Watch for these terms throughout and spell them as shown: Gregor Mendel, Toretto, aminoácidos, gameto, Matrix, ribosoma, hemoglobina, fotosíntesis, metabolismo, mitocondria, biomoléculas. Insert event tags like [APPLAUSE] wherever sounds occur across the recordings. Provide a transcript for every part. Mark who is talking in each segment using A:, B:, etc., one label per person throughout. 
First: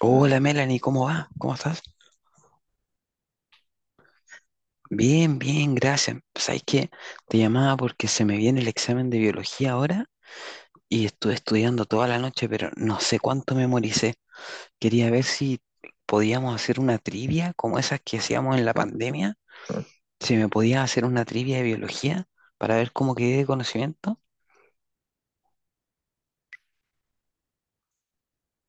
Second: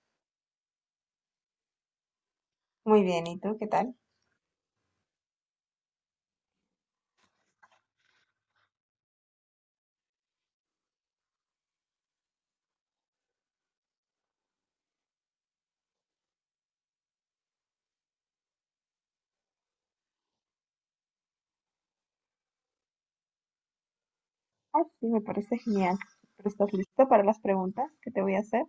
A: Hola Melanie, ¿cómo va? ¿Cómo estás?
B: Muy bien, ¿y tú qué tal?
A: Bien, bien, gracias. ¿Sabes qué? Te llamaba porque se me viene el examen de biología ahora y estuve estudiando toda la noche, pero no sé cuánto memoricé. Quería ver si podíamos hacer una trivia como esas que hacíamos en la pandemia. Si me podías hacer una trivia de biología para ver cómo quedé de conocimiento.
B: Ah, sí, me parece genial. ¿Pero estás listo para las preguntas que te voy a hacer?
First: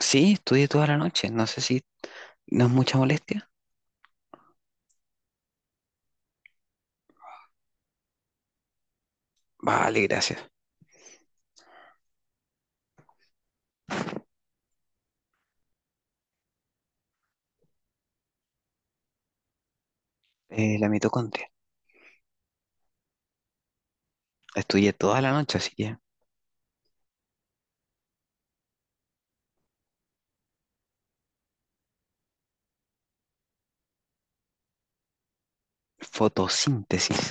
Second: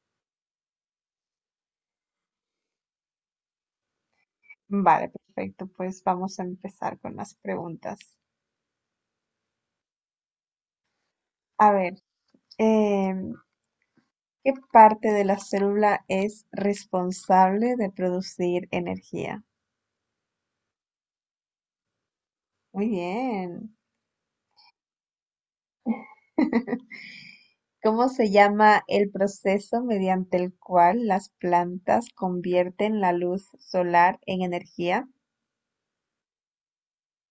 A: Sí, estudié toda la noche. No sé si no es mucha molestia.
B: Vale, perfecto. Pues vamos a empezar con las preguntas.
A: Vale, gracias.
B: A ver, em, ¿qué parte de la célula es responsable de producir energía?
A: La mitocondria.
B: Muy bien.
A: Estudié toda la noche, así que
B: [LAUGHS] ¿Cómo se llama el proceso mediante el cual las plantas convierten la luz solar en energía?
A: fotosíntesis.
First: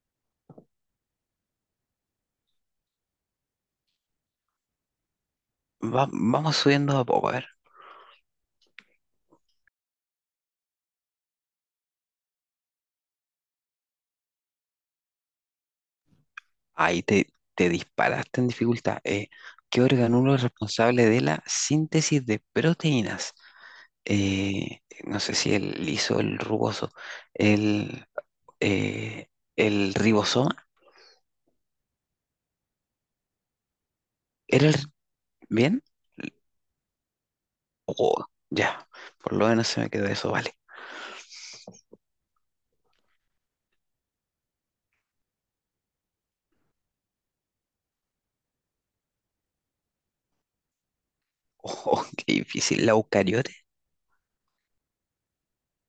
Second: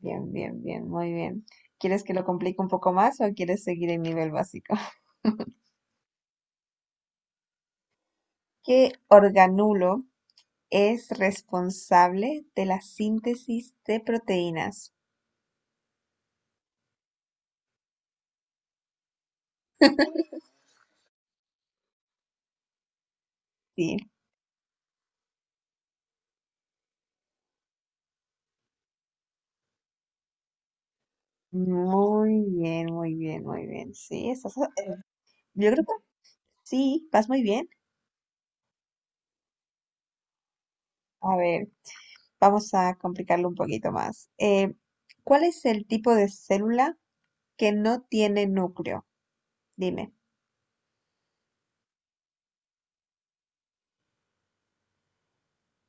B: Bien, bien, bien, muy bien. ¿Quieres que lo complique un poco más o quieres seguir el nivel básico? [LAUGHS]
A: Vamos subiendo de a poco, a ver.
B: ¿Qué organulo es responsable de la síntesis de proteínas?
A: Ahí te, Te disparaste en dificultad. ¿Qué organulo es responsable de la síntesis de proteínas?
B: Sí,
A: No sé si el liso, el rugoso, el, eh, el ribosoma.
B: muy bien, muy bien, muy bien. Sí,
A: ¿Era el...
B: yo
A: bien?
B: creo que sí, vas muy bien.
A: Oh, ya, por lo menos se me quedó eso, vale.
B: A ver, vamos a complicarlo un poquito más. ¿Cuál es el tipo de célula que no tiene núcleo? Dime.
A: Oh, [LAUGHS] qué difícil. ¿La eucariote?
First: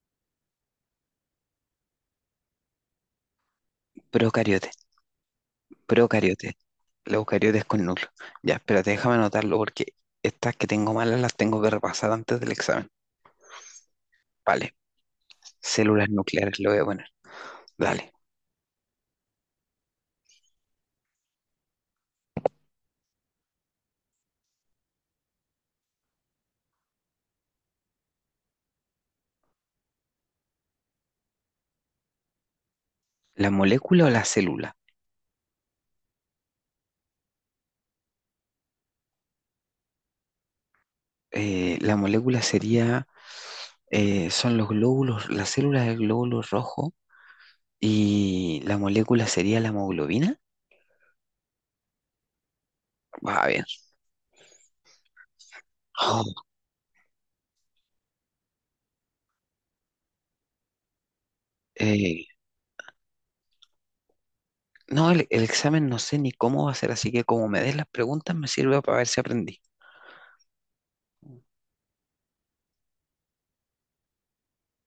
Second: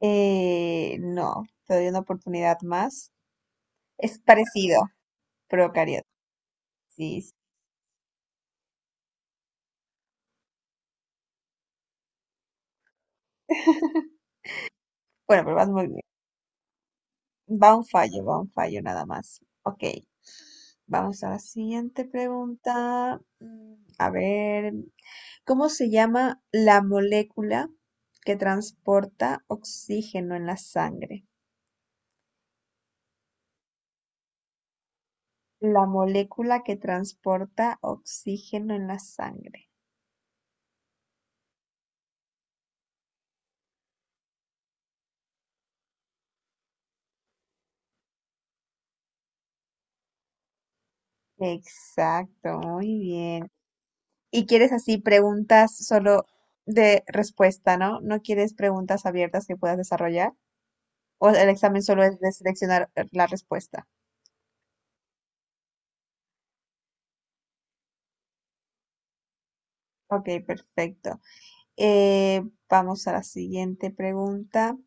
B: No, te doy una oportunidad más. Es
A: ¿Procariote?
B: parecido. Procariota.
A: Procariotes. Los
B: Sí, sí.
A: eucariotes con núcleo. Ya, espérate, déjame anotarlo porque estas que tengo malas las tengo que repasar antes del examen. Vale.
B: Bueno, pero vas muy bien.
A: Células nucleares lo voy a poner. Dale.
B: Va un fallo nada más. Ok. Vamos a la siguiente pregunta. A ver, ¿cómo se llama la molécula que transporta oxígeno en la sangre?
A: ¿La molécula o la célula?
B: La molécula que transporta oxígeno en la sangre.
A: Eh, la molécula sería, Son los glóbulos, la célula es el glóbulo rojo y la molécula sería la hemoglobina.
B: Exacto, muy
A: Va
B: bien.
A: bien.
B: Y quieres así preguntas solo
A: Oh,
B: de respuesta, ¿no? No quieres preguntas abiertas que puedas desarrollar. O el examen
A: [GASPS]
B: solo es
A: eh,
B: de seleccionar la respuesta.
A: no, el examen no sé ni cómo va a ser, así que como me des las preguntas me sirve para ver si aprendí.
B: Ok, perfecto. Eh, vamos a la siguiente pregunta.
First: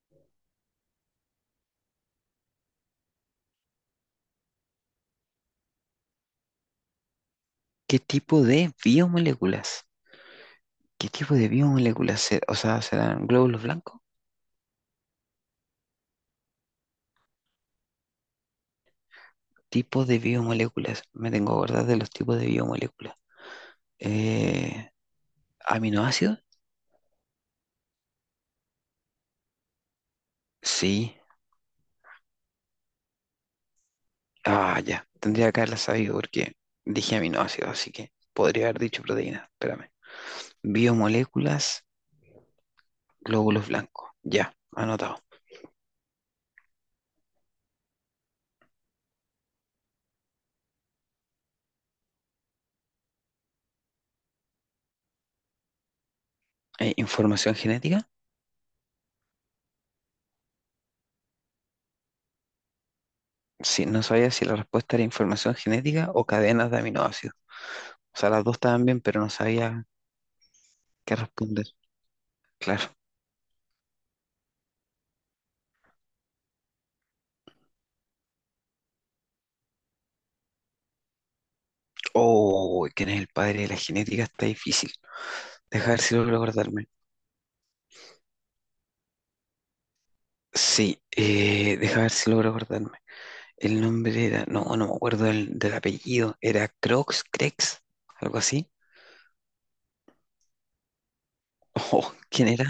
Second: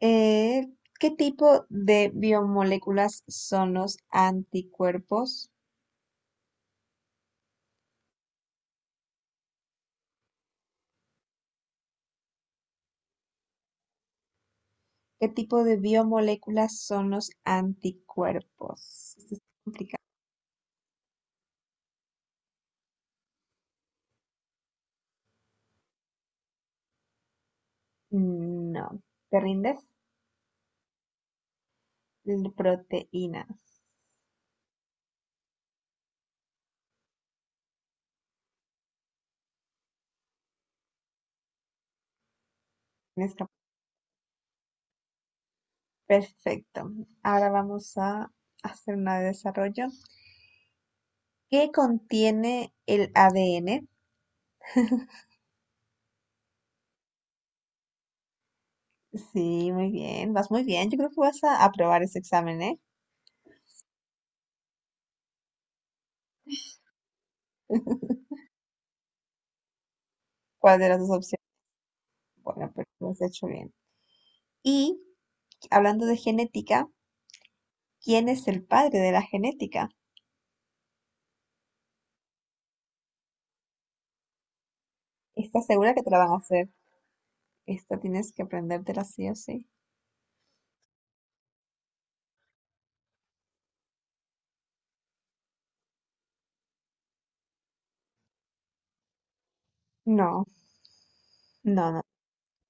B: Eh, ¿Qué tipo de biomoléculas son los anticuerpos?
A: ¿Qué tipo de biomoléculas? ¿Qué tipo de biomoléculas? O sea, ¿serán glóbulos blancos?
B: ¿Qué tipo de biomoléculas son los anticuerpos? Esto es complicado.
A: Tipos de biomoléculas. Me tengo que acordar de los tipos de biomoléculas. Eh, ¿Aminoácidos?
B: No. ¿Te rindes?
A: Sí.
B: Proteínas.
A: Ah, ya. Tendría que haberla sabido porque dije aminoácidos, así que podría haber dicho proteínas. Espérame. Biomoléculas,
B: Tienes cap-
A: glóbulos blancos. Ya, anotado.
B: Perfecto. Ahora vamos a hacer una de desarrollo. ¿Qué contiene el ADN?
A: ¿Información genética?
B: Sí, muy bien, vas muy bien. Yo creo que vas a aprobar ese examen, ¿eh?
A: Sí, no sabía si la respuesta era información genética o cadenas de aminoácidos. O sea, las dos estaban bien, pero no sabía
B: ¿Cuál de las dos
A: qué
B: opciones?
A: responder.
B: Bueno,
A: Claro.
B: pero lo has hecho bien. Y hablando de genética, ¿quién es el padre de la genética?
A: Oh, ¿quién es el padre de la genética? Está difícil.
B: ¿Estás
A: Deja
B: segura
A: ver
B: que te
A: si
B: la van
A: logro
B: a hacer?
A: acordarme.
B: Esta tienes que aprendértela sí o sí.
A: Sí, deja ver si logro acordarme. El nombre era, no, no me acuerdo del apellido. Era Crox, Crex, algo así. [LAUGHS]
B: No, no, no.
A: Oh, ¿quién era?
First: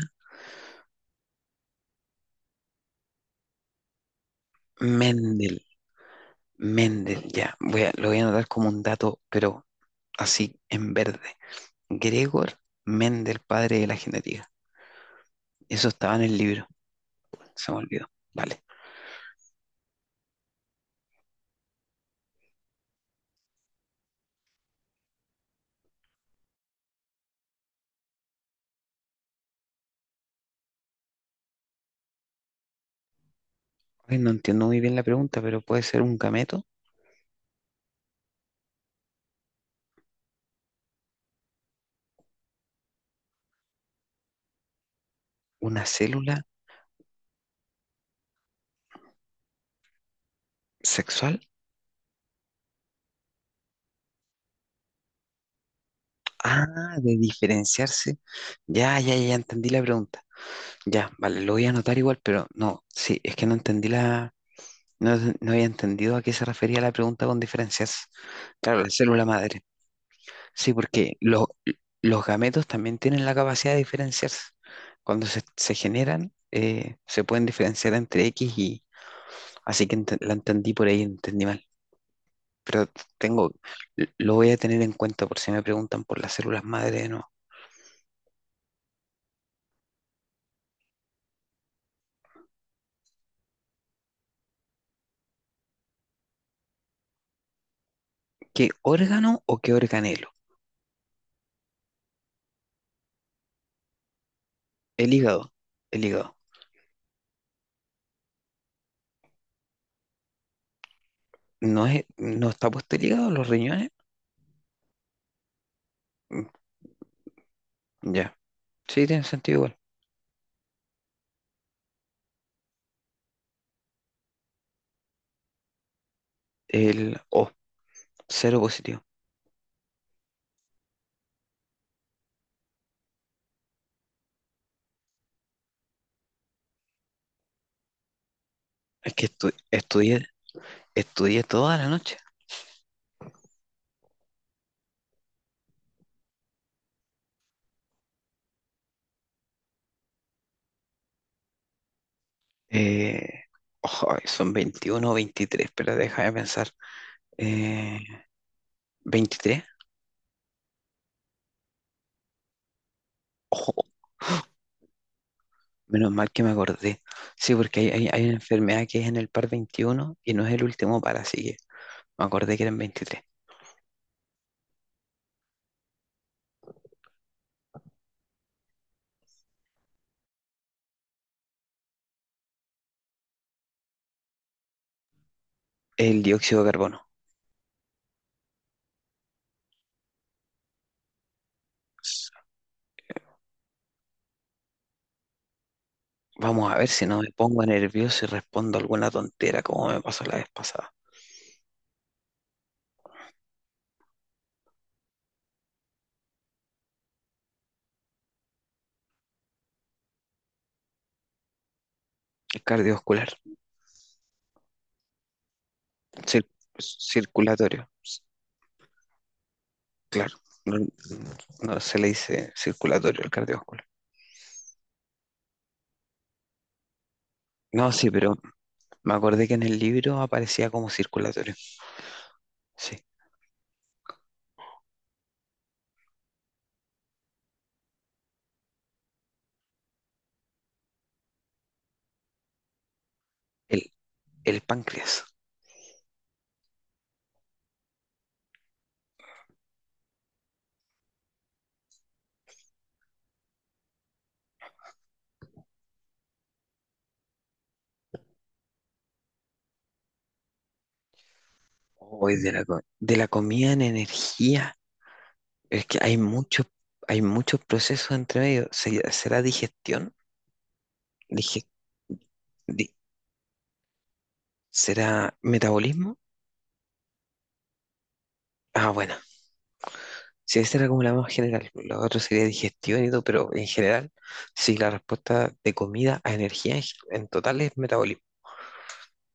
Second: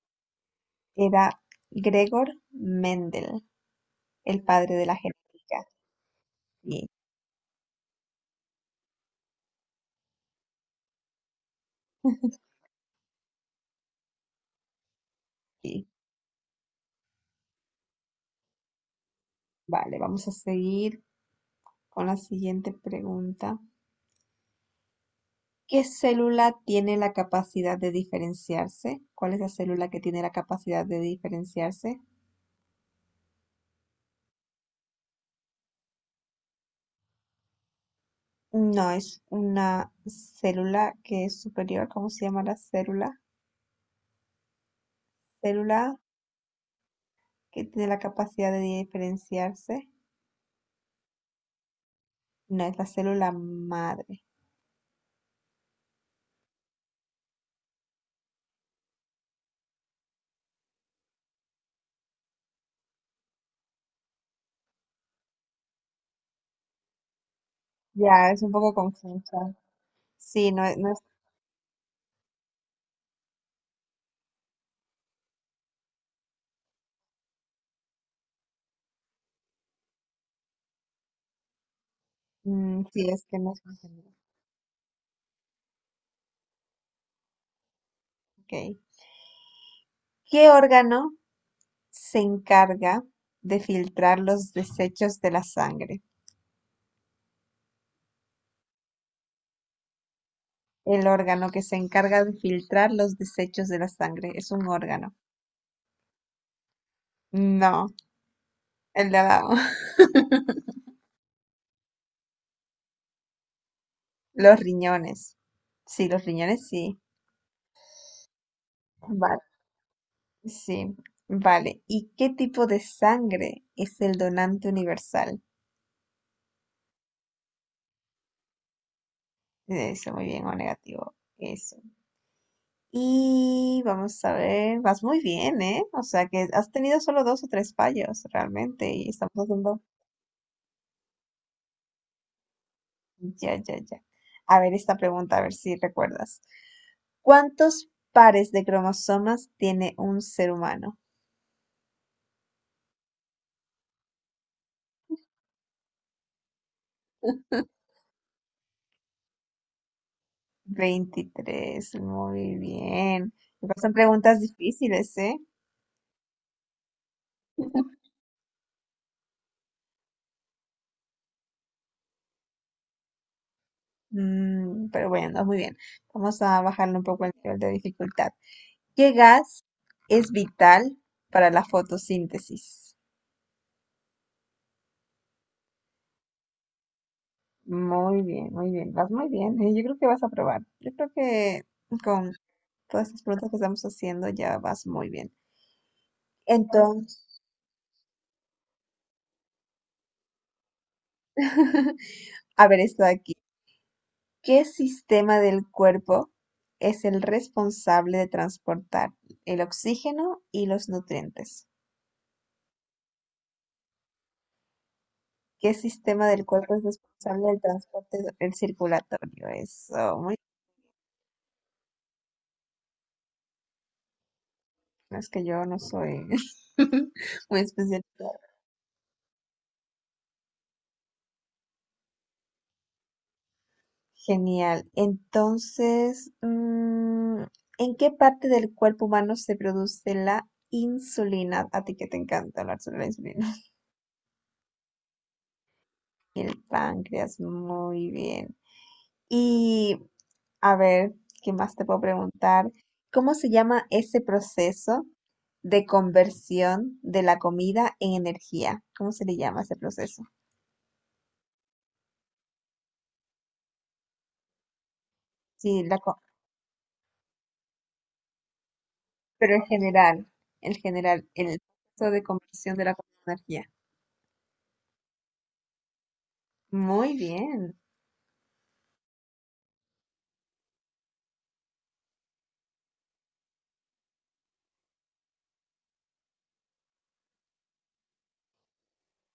B: Era Gregor Mendel, el padre de la
A: Mendel.
B: genética. Sí,
A: Mendel, ya. Lo voy a anotar como un dato, pero así en verde. Gregor Mendel, padre de la genética.
B: sí.
A: Eso estaba en el libro. Se me olvidó. Vale.
B: [LAUGHS] Vale, vamos a seguir con la siguiente pregunta. ¿Qué célula tiene la capacidad de diferenciarse? ¿Cuál es la célula que tiene la capacidad de diferenciarse?
A: Ay, no entiendo muy bien la pregunta, pero puede ser un gameto,
B: No, es una célula que es superior. ¿Cómo se llama la célula? Célula
A: una célula
B: que tiene la capacidad de diferenciarse.
A: sexual.
B: No, es la célula madre.
A: Ah, de diferenciarse. Ya, ya, ya entendí la pregunta. Ya, vale, lo voy a anotar igual, pero no, sí, es que no entendí no, no había entendido a qué se refería la pregunta con diferenciarse.
B: Ya, es un poco
A: Claro, la célula
B: confusa.
A: madre.
B: Sí, no,
A: Sí,
B: es, no es.
A: porque los gametos también tienen la capacidad de diferenciarse. Cuando se generan, se pueden diferenciar entre X y... Así que la entendí por ahí, entendí mal.
B: Mm,
A: Pero
B: sí, es que
A: tengo,
B: no es confusa.
A: lo voy a tener en cuenta por si me preguntan por las células madre, ¿no?
B: Ok. ¿Qué órgano se encarga de filtrar los desechos de la sangre?
A: ¿Qué órgano o qué organelo?
B: El órgano que se encarga de filtrar los desechos de la sangre es un órgano.
A: El hígado. El hígado.
B: No, el de abajo. [LAUGHS]
A: ¿No es, no está puesto el hígado, los riñones?
B: Los riñones. Sí, los
A: Mm,
B: riñones sí.
A: Ya. Sí, tiene
B: Vale,
A: sentido igual.
B: sí. Vale. ¿Y qué tipo de sangre es el donante universal?
A: El O, cero positivo.
B: Eso, muy bien, o negativo. Eso. Y vamos a ver, vas muy bien, ¿eh? O sea que has tenido solo dos o tres fallos realmente y
A: Es que
B: estamos haciendo...
A: estudié, estudié toda la noche.
B: Ya, ya, ya. A ver esta pregunta, a ver si recuerdas. ¿Cuántos pares de cromosomas tiene un ser humano?
A: Eh, Ojo, son 21, o 23, pero deja de pensar. Eh, ¿23?
B: Veintitrés. Muy bien.
A: Ojo,
B: Igual son preguntas difíciles, ¿eh?
A: menos mal que me acordé. Sí, porque hay,
B: [LAUGHS]
A: hay, hay una enfermedad que es en el par 21 y no es el último par, así que me acordé que eran 23.
B: Mm, pero bueno, muy bien. Vamos a bajarle un poco el nivel de dificultad. ¿Qué gas es vital para la fotosíntesis?
A: El dióxido de carbono.
B: Muy bien, muy bien. Vas muy bien. Yo creo que vas a probar. Yo creo que con todas estas preguntas que estamos haciendo ya vas muy bien.
A: Vamos a ver si no
B: Entonces,
A: me pongo nervioso y respondo alguna tontera como me pasó la vez pasada.
B: [LAUGHS] a ver esto de aquí. ¿Qué sistema del cuerpo es el responsable de transportar el oxígeno y los nutrientes?
A: Es cardiovascular,
B: ¿Qué sistema del
A: cir-
B: cuerpo es responsable del
A: circulatorio,
B: transporte el circulatorio? Eso,
A: claro.
B: muy
A: No, no se le dice circulatorio al cardiovascular.
B: bien, es que yo no soy [LAUGHS] muy
A: No, sí,
B: especialista.
A: pero me acordé que en el libro aparecía como circulatorio. Sí,
B: Genial. Entonces, ¿en qué parte del cuerpo humano se produce la insulina? A ti que te encanta hablar sobre la insulina. [LAUGHS]
A: el, el páncreas.
B: El páncreas, muy bien. Y a ver, ¿qué más te puedo preguntar? ¿Cómo se llama ese proceso de conversión de la comida en energía? ¿Cómo se le llama ese proceso?
A: Hoy de de la comida en energía.
B: Sí,
A: Es
B: la
A: que
B: co-
A: hay muchos procesos entre medio. ¿Será
B: Pero
A: digestión?
B: en general, el
A: Dije,
B: proceso de conversión de
A: di-
B: la comida en energía.
A: ¿Será metabolismo?
B: Muy bien,
A: Ah, bueno, si esa era como la más general, la otra sería digestión y todo, pero en general, sí, la respuesta de comida a energía en total es metabolismo.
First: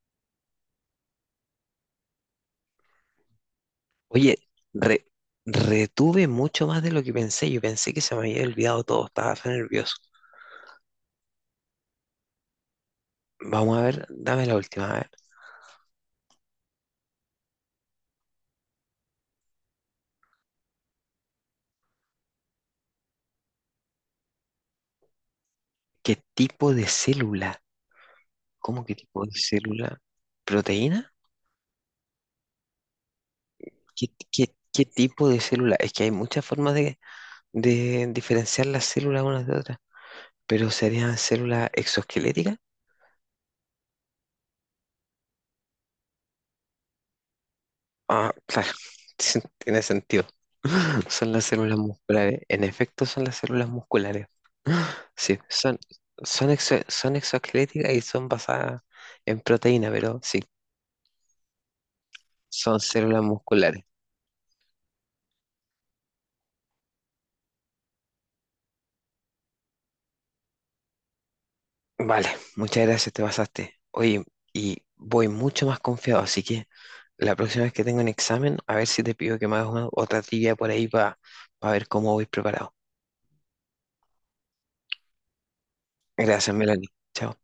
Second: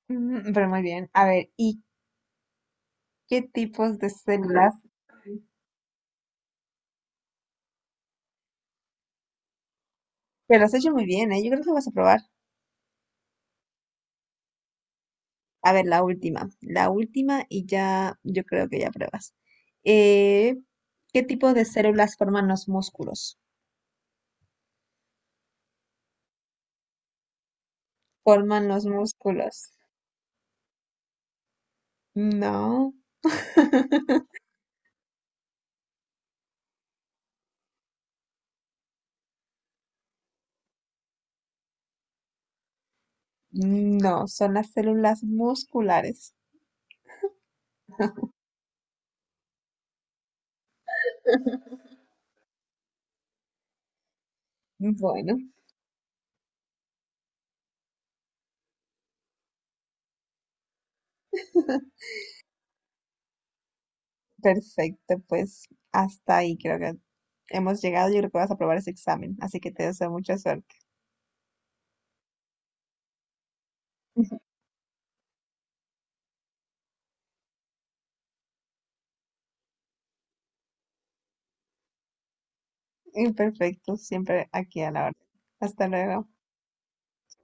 B: pero muy bien. A ver, ¿y qué tipos de
A: Oye,
B: células?
A: re- retuve mucho más de lo que pensé. Yo pensé que se me había olvidado todo, estaba tan nervioso.
B: Te lo has hecho muy bien, ¿eh? Yo creo que vas a probar.
A: Vamos a ver, dame la última. A ver,
B: A ver, la última. La última y ya, yo creo que ya pruebas. Eh, ¿Qué tipo de células forman los músculos?
A: ¿qué tipo de célula?
B: Forman
A: ¿Cómo
B: los
A: qué tipo de
B: músculos.
A: célula? ¿Proteína?
B: No, [LAUGHS]
A: ¿Qué tipo de célula? Es que hay muchas formas de diferenciar las células unas de otras, pero serían células exoesqueléticas.
B: no, son las células musculares.
A: Ah, claro, [LAUGHS] tiene sentido. Son las células musculares. En efecto, son las células musculares.
B: Bueno,
A: Sí, son exoesqueléticas y son basadas en proteína, pero sí,
B: [LAUGHS]
A: son células musculares.
B: perfecto, pues hasta ahí creo que hemos llegado. Yo creo que vas a probar ese examen, así que te deseo mucha suerte.
A: Vale, muchas gracias, te pasaste. Oye, y voy mucho más confiado, así que la próxima vez que tenga un examen, a ver si te pido que me hagas otra trivia por ahí para ver cómo voy preparado.
B: Perfecto, siempre aquí a la orden. Hasta luego.
A: Gracias, Melanie. Chao.